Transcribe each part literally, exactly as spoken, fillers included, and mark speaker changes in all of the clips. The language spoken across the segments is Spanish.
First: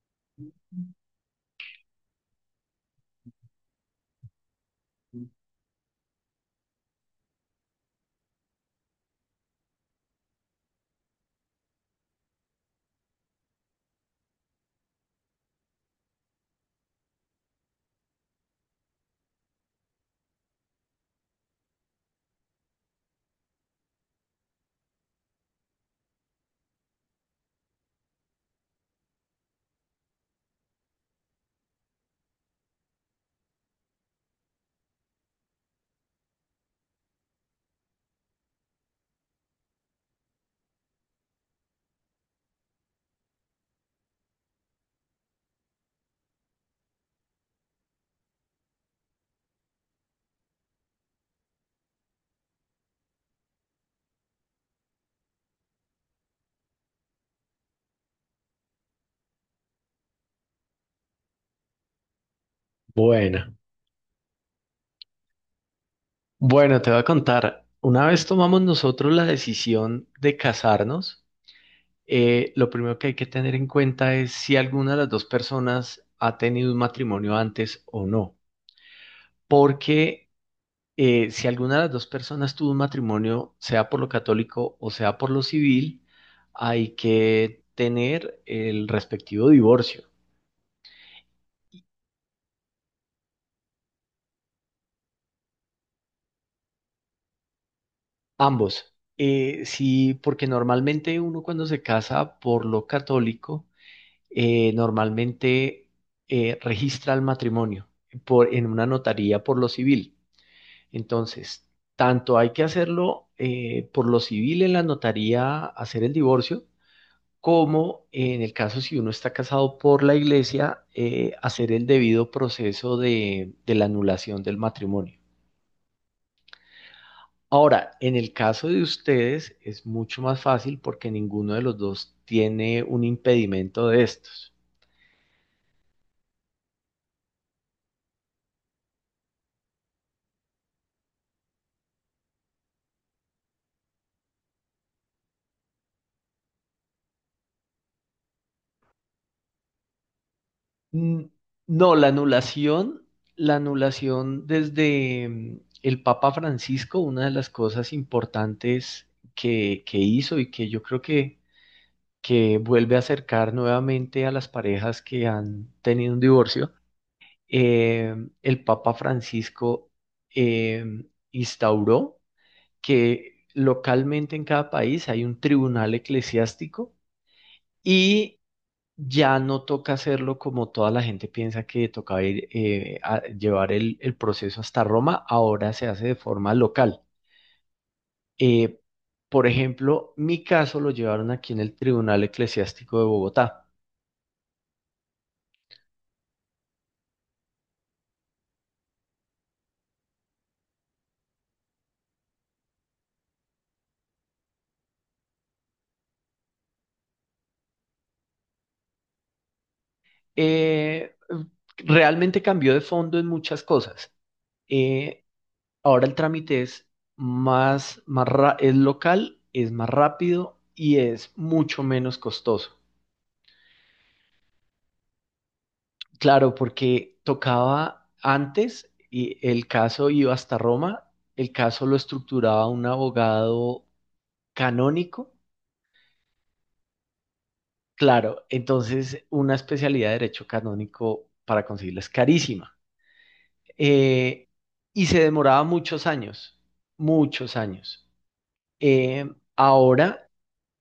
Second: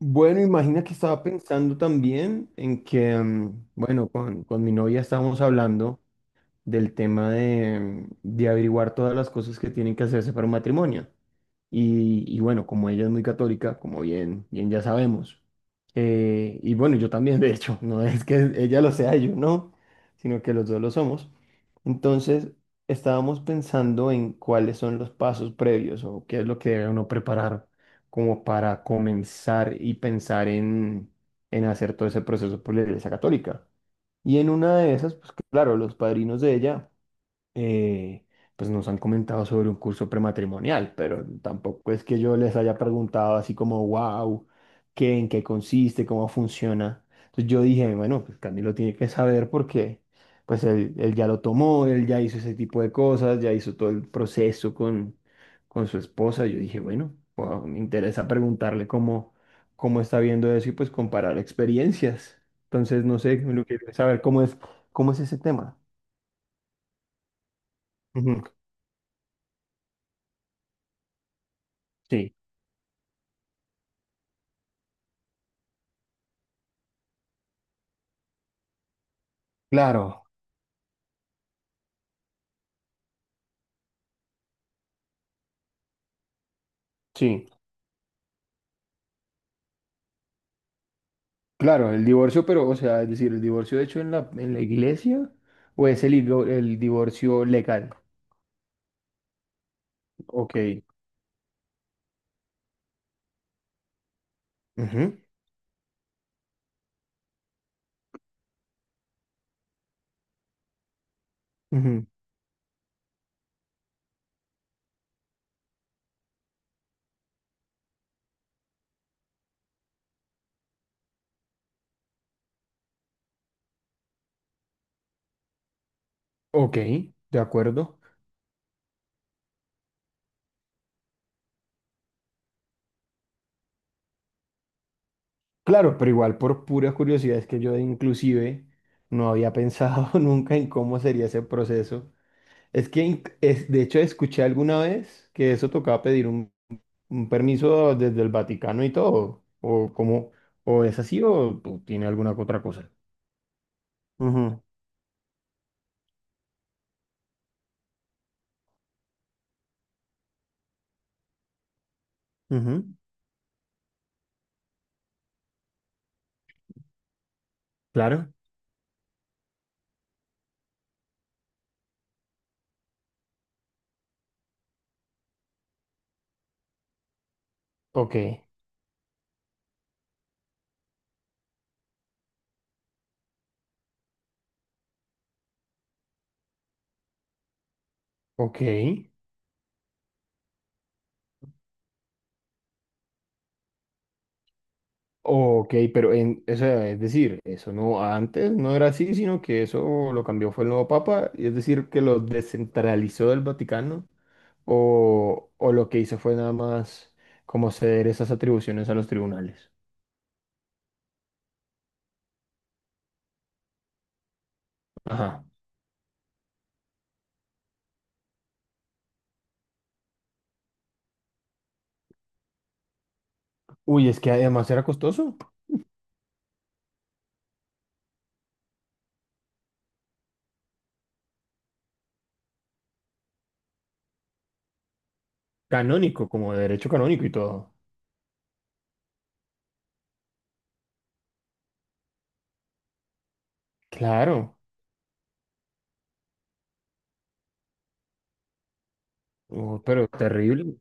Speaker 1: Bueno, imagina que estaba pensando también en que, mm, bueno, con, con mi novia estábamos hablando del tema de, de averiguar todas las cosas que tienen que hacerse para un matrimonio. Y, y bueno, como ella es muy católica, como bien, bien ya sabemos, eh, y bueno, yo también, de hecho, no es que ella lo sea, yo no, sino que los dos lo somos. Entonces, estábamos pensando en cuáles son los pasos previos o qué es lo que debe uno preparar como para comenzar y pensar en, en hacer todo ese proceso por la Iglesia Católica. Y en una de esas, pues claro, los padrinos de ella eh, pues nos han comentado sobre un curso prematrimonial, pero tampoco es que yo les haya preguntado así como, wow, ¿qué, en qué consiste, cómo funciona? Entonces yo dije, bueno, pues Camilo tiene que saber porque pues él, él ya lo tomó, él ya hizo ese tipo de cosas, ya hizo todo el proceso con, con su esposa. Yo dije, bueno, wow, me interesa preguntarle cómo, cómo está viendo eso y pues comparar experiencias. Entonces, no sé,
Speaker 2: Bueno,
Speaker 1: lo que saber cómo es, cómo es ese tema.
Speaker 2: bueno, te voy a contar. Una vez
Speaker 1: Ujú.
Speaker 2: tomamos nosotros la decisión de casarnos,
Speaker 1: Sí.
Speaker 2: eh, lo primero que hay que tener en cuenta es si alguna de las dos personas ha tenido un matrimonio antes o no.
Speaker 1: Claro,
Speaker 2: Porque eh, si alguna de las dos personas tuvo un matrimonio, sea por lo católico o sea por lo civil, hay
Speaker 1: sí,
Speaker 2: que tener el respectivo divorcio.
Speaker 1: claro, el divorcio, pero, o sea, es decir, el divorcio hecho en la, en la iglesia o es el, divo- el divorcio legal.
Speaker 2: Ambos. Eh, sí, porque
Speaker 1: Ok,
Speaker 2: normalmente uno cuando se casa por lo católico, eh,
Speaker 1: ujú,
Speaker 2: normalmente eh, registra el matrimonio por, en una notaría por lo civil. Entonces,
Speaker 1: ujú.
Speaker 2: tanto hay que hacerlo eh, por lo civil en la notaría, hacer el divorcio, como en el caso si uno está casado por la iglesia, eh, hacer el debido proceso de, de la anulación del matrimonio.
Speaker 1: Ok, de
Speaker 2: Ahora,
Speaker 1: acuerdo.
Speaker 2: en el caso de ustedes es mucho más fácil porque ninguno de los dos tiene un impedimento de estos.
Speaker 1: Claro, pero igual por pura curiosidad es que yo inclusive no había pensado nunca en cómo sería ese proceso. Es que, inc- es, de hecho, escuché alguna vez que eso tocaba pedir un, un permiso desde el Vaticano y todo, o como, o es así
Speaker 2: Mm,
Speaker 1: o, o
Speaker 2: no,
Speaker 1: tiene
Speaker 2: la
Speaker 1: alguna otra cosa.
Speaker 2: anulación, la anulación
Speaker 1: Ujú,
Speaker 2: desde mm, el Papa Francisco, una de las cosas importantes que, que hizo y que yo creo que, que
Speaker 1: ujú.
Speaker 2: vuelve a acercar nuevamente a las parejas que han tenido un divorcio, eh,
Speaker 1: Claro.
Speaker 2: el Papa Francisco eh, instauró que localmente en cada país hay un tribunal eclesiástico
Speaker 1: Ok.
Speaker 2: y ya no toca hacerlo como toda la gente piensa que tocaba ir, eh, a llevar el, el proceso hasta Roma, ahora se hace de forma local.
Speaker 1: Ok,
Speaker 2: Eh, por ejemplo, mi caso lo llevaron aquí en el Tribunal Eclesiástico de Bogotá.
Speaker 1: ok, pero en, o sea, es decir, eso no, antes no era así, sino que eso lo cambió fue el nuevo Papa, y es decir, que lo descentralizó del Vaticano, o, o lo que hizo fue nada más como ceder esas atribuciones a los tribunales.
Speaker 2: Eh, Realmente cambió de fondo en muchas cosas. Eh,
Speaker 1: Ajá.
Speaker 2: Ahora el trámite es más, más ra- es local, es más rápido y es mucho menos costoso.
Speaker 1: Uy, es que además era costoso.
Speaker 2: Claro, porque tocaba antes y el caso iba hasta Roma, el caso lo estructuraba un abogado canónico.
Speaker 1: Canónico, como de derecho canónico y todo.
Speaker 2: Claro, entonces una especialidad de derecho canónico para conseguirla es carísima. Eh,
Speaker 1: Claro.
Speaker 2: y se demoraba muchos años, muchos años. Eh,
Speaker 1: Oh, pero
Speaker 2: Ahora,
Speaker 1: terrible.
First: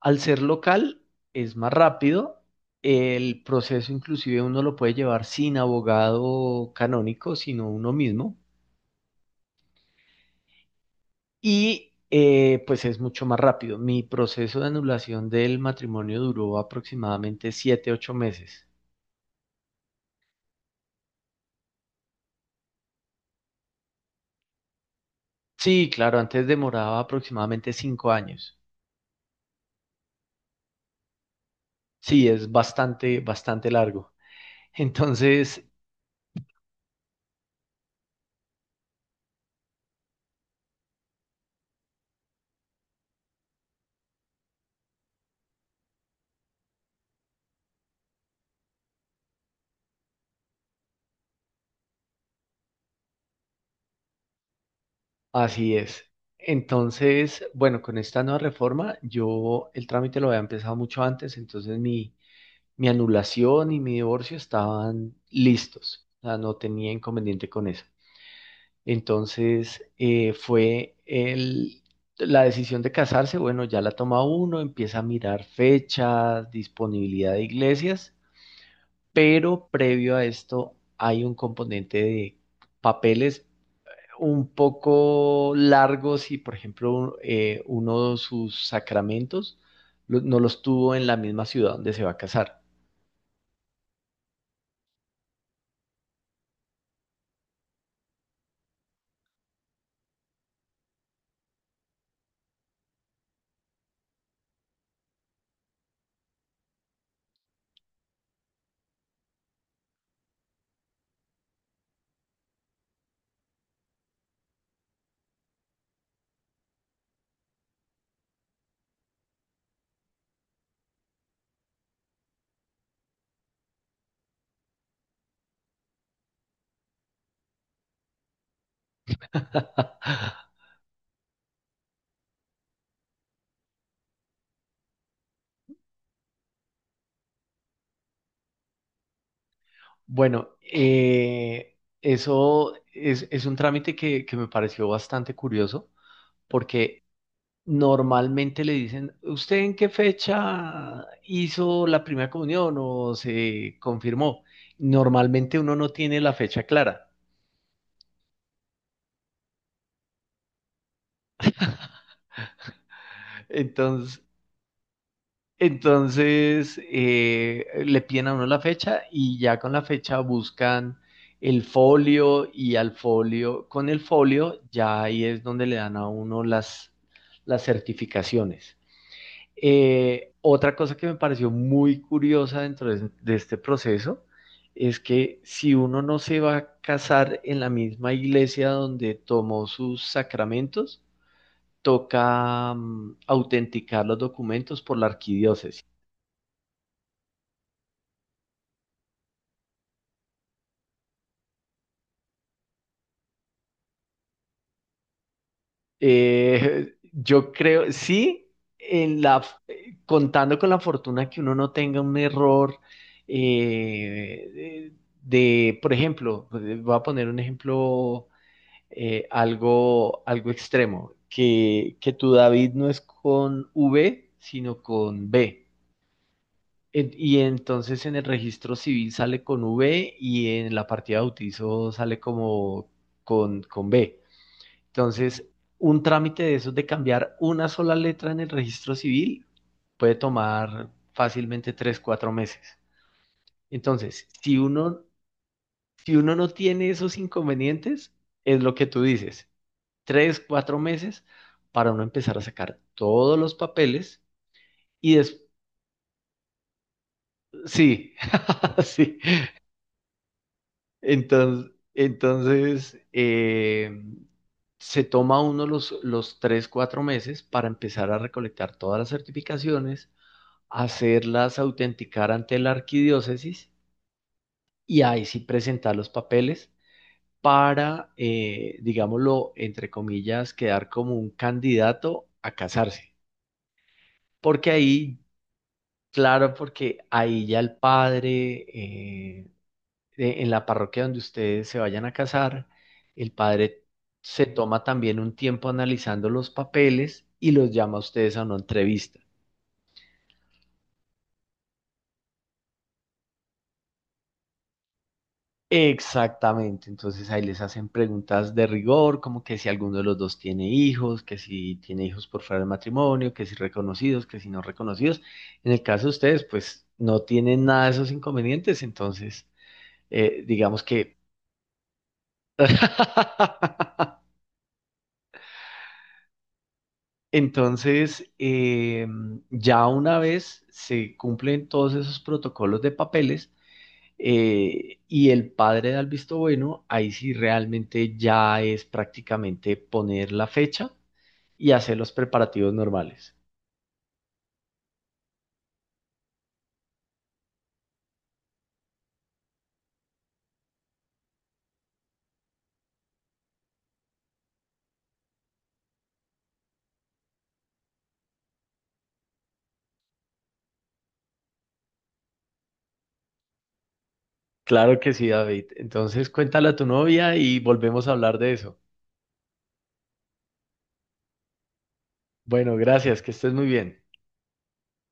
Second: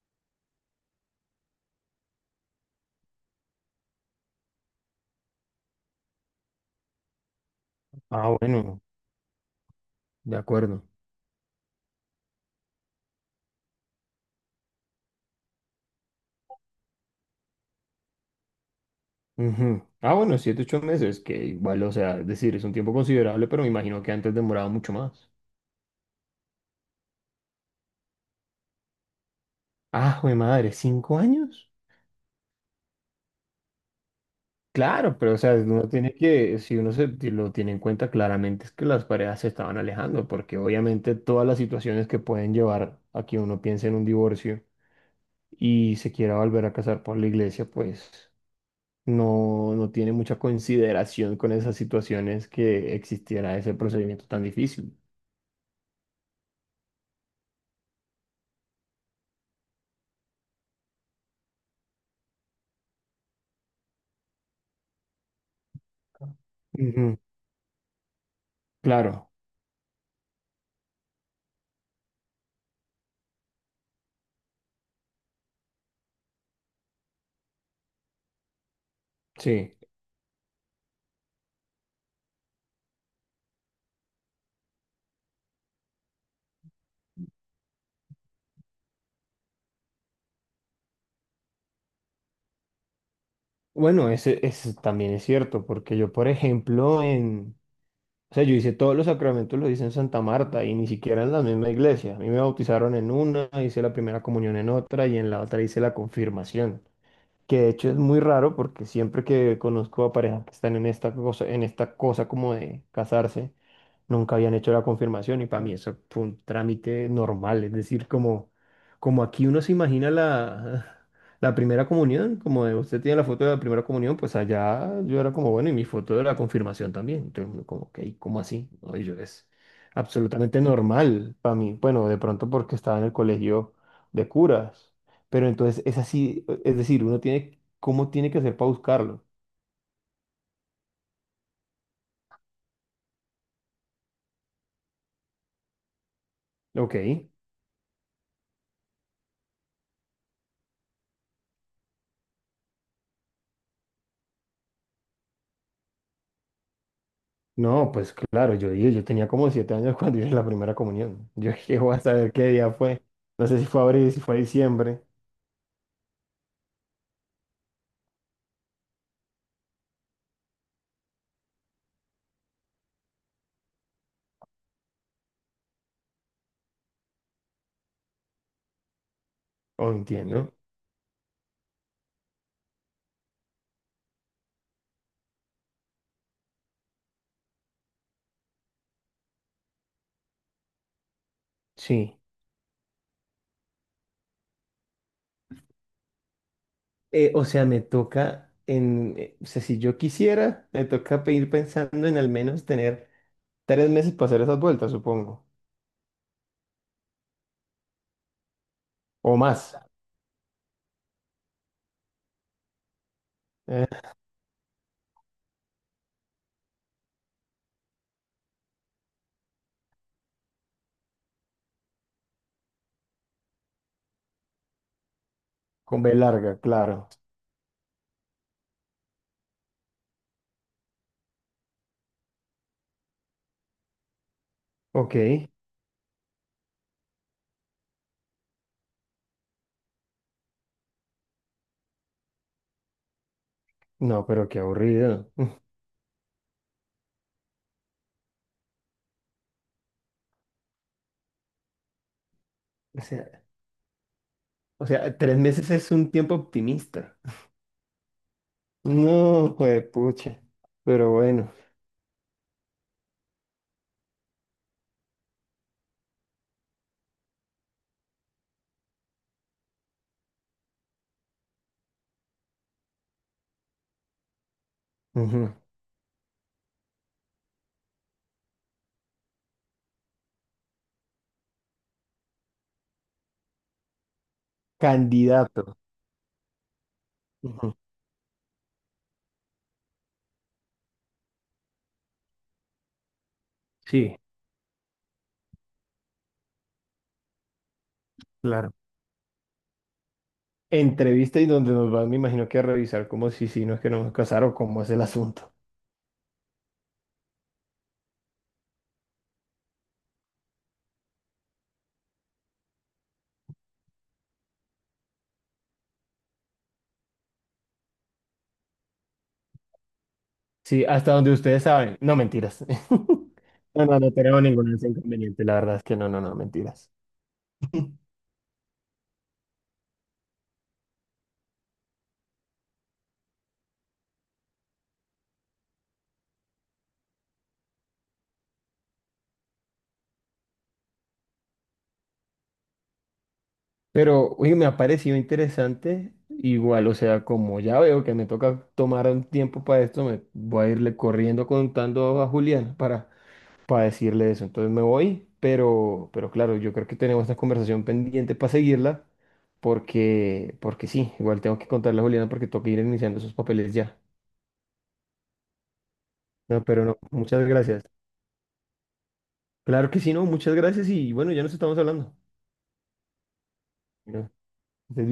Speaker 2: al ser local, es más rápido. El proceso inclusive uno lo puede llevar sin abogado canónico, sino uno
Speaker 1: Ah,
Speaker 2: mismo.
Speaker 1: bueno, de acuerdo.
Speaker 2: Y eh, pues es mucho más rápido. Mi proceso de anulación del matrimonio duró aproximadamente siete, ocho meses.
Speaker 1: Ujú. Ah, bueno, siete, ocho meses, que igual, o sea, es decir, es un tiempo considerable, pero me imagino que antes demoraba mucho más.
Speaker 2: Sí, claro, antes demoraba aproximadamente cinco años.
Speaker 1: Ah, jue madre, ¿cinco años?
Speaker 2: Sí, es bastante, bastante largo.
Speaker 1: Claro, pero o sea,
Speaker 2: Entonces,
Speaker 1: uno tiene que, si uno se ti- lo tiene en cuenta claramente, es que las parejas se estaban alejando, porque obviamente todas las situaciones que pueden llevar a que uno piense en un divorcio y se quiera volver a casar por la iglesia, pues no, no tiene mucha consideración con esas situaciones que existiera ese procedimiento tan difícil.
Speaker 2: así es. Entonces, bueno, con esta nueva reforma, yo el trámite lo había empezado mucho antes, entonces mi, mi anulación y mi divorcio estaban listos. O sea, no tenía
Speaker 1: Ujú.
Speaker 2: inconveniente con eso.
Speaker 1: Claro.
Speaker 2: Entonces, eh, fue el, la decisión de casarse, bueno, ya la toma uno, empieza a mirar fechas, disponibilidad de iglesias, pero
Speaker 1: Sí,
Speaker 2: previo a esto hay un componente de papeles un poco largos y, por ejemplo, un- eh, uno de sus sacramentos lo- no los tuvo en la misma ciudad donde se va a casar.
Speaker 1: bueno, ese, ese también es cierto, porque yo, por ejemplo, en, o sea, yo hice todos los sacramentos, lo hice en Santa Marta y ni siquiera en la misma iglesia. A mí me bautizaron en una, hice la primera comunión en otra y en la otra hice la confirmación. Que de hecho es muy raro porque siempre que conozco a parejas que están en esta cosa, en esta cosa como de casarse, nunca habían hecho la confirmación y para mí eso fue un trámite normal, es decir, como, como aquí uno se imagina la, la primera comunión, como de usted tiene la foto de la primera comunión, pues allá yo era como, bueno, y mi foto de la confirmación también, entonces uno como, ok, ¿cómo así? No y yo es absolutamente normal para mí, bueno, de pronto porque estaba en el colegio de curas. Pero entonces es así, es decir, uno tiene, ¿cómo tiene que hacer para buscarlo?
Speaker 2: Bueno, eh, eso es, es un trámite que, que me pareció bastante curioso. Porque
Speaker 1: Ok.
Speaker 2: normalmente le dicen, ¿usted en qué fecha hizo la primera comunión o se confirmó? Normalmente uno no tiene la fecha clara.
Speaker 1: No, pues claro, yo dije, yo tenía como siete años cuando hice la primera comunión. Yo dije, voy a saber qué día fue. No sé si fue abril,
Speaker 2: Entonces,
Speaker 1: si fue diciembre.
Speaker 2: entonces eh, le piden a uno la fecha y ya con la fecha buscan el folio y al folio, con el folio ya ahí es donde le dan a uno las, las certificaciones.
Speaker 1: O
Speaker 2: Eh,
Speaker 1: entiendo.
Speaker 2: otra cosa que me pareció muy curiosa dentro de, de este proceso es que si uno no se va a casar en la misma iglesia donde tomó sus sacramentos,
Speaker 1: Sí.
Speaker 2: toca mm, autenticar los documentos por la arquidiócesis.
Speaker 1: Eh, o sea, me toca en, eh, o sea, si yo quisiera, me toca pe- ir pensando en al menos tener tres meses para hacer esas vueltas, supongo.
Speaker 2: Eh, yo creo, sí, en
Speaker 1: O
Speaker 2: la,
Speaker 1: más.
Speaker 2: eh, contando con la fortuna que uno no tenga un error
Speaker 1: Eh,
Speaker 2: eh, de, por ejemplo, eh, voy a poner un ejemplo eh, algo, algo extremo, que, que tu David no es con V, sino con B.
Speaker 1: con B larga, claro.
Speaker 2: En- Y entonces en el registro civil sale con V y en la partida de bautizo sale como con, con B.
Speaker 1: Ok.
Speaker 2: Entonces, un trámite de esos de cambiar una sola letra en el registro civil puede tomar fácilmente tres, cuatro meses.
Speaker 1: No,
Speaker 2: Entonces,
Speaker 1: pero
Speaker 2: si
Speaker 1: qué
Speaker 2: uno,
Speaker 1: aburrido.
Speaker 2: si uno no tiene esos inconvenientes, es lo que tú dices. Tres, cuatro meses para uno empezar a sacar
Speaker 1: O
Speaker 2: todos
Speaker 1: sea,
Speaker 2: los papeles
Speaker 1: O
Speaker 2: y
Speaker 1: sea, tres
Speaker 2: después,
Speaker 1: meses es un tiempo optimista.
Speaker 2: sí, sí.
Speaker 1: No, pucha. Pero bueno.
Speaker 2: Entonces, entonces eh, se toma uno los, los tres, cuatro meses para empezar a recolectar todas las certificaciones, hacerlas autenticar ante la arquidiócesis y ahí sí
Speaker 1: Ujú.
Speaker 2: presentar los papeles para, eh, digámoslo, entre comillas, quedar como un candidato a casarse. Porque ahí,
Speaker 1: Candidato.
Speaker 2: claro, porque ahí ya el
Speaker 1: Ujú.
Speaker 2: padre, eh, de- en la parroquia donde ustedes se vayan a casar, el padre
Speaker 1: Sí,
Speaker 2: se toma también un tiempo analizando los papeles y los llama a ustedes a una
Speaker 1: claro.
Speaker 2: entrevista.
Speaker 1: Entrevista y donde nos van, me imagino que a revisar como si si no es que nos vamos a casar o cómo es el asunto.
Speaker 2: Exactamente, entonces ahí les hacen preguntas de rigor, como que si alguno de los dos tiene hijos, que si tiene hijos por fuera del matrimonio, que si reconocidos, que si no reconocidos. En el caso de ustedes, pues no tienen nada de esos inconvenientes, entonces eh, digamos
Speaker 1: Sí, hasta
Speaker 2: que...
Speaker 1: donde ustedes saben. No, mentiras. No, no, no tenemos ningún inconveniente. La verdad es que no, no, no, mentiras.
Speaker 2: Entonces, eh, ya una vez se cumplen todos esos protocolos de papeles eh, y el padre da el visto bueno, ahí sí realmente ya es prácticamente poner la fecha y hacer los preparativos normales.
Speaker 1: Pero, oye, me ha parecido interesante. Igual, o sea, como ya veo que me toca tomar un tiempo para esto, me voy a irle corriendo contando a Julián para, para decirle eso. Entonces me voy, pero, pero claro, yo creo que tenemos esta conversación pendiente para seguirla, porque, porque sí, igual tengo que contarle a Julián porque toca ir iniciando esos papeles ya.
Speaker 2: Claro que sí, David. Entonces,
Speaker 1: No,
Speaker 2: cuéntale a tu
Speaker 1: pero no,
Speaker 2: novia
Speaker 1: muchas
Speaker 2: y
Speaker 1: gracias.
Speaker 2: volvemos a hablar de eso.
Speaker 1: Claro que sí, no, muchas gracias y bueno, ya nos estamos hablando.
Speaker 2: Bueno, gracias, que estés muy bien.
Speaker 1: Bueno, estés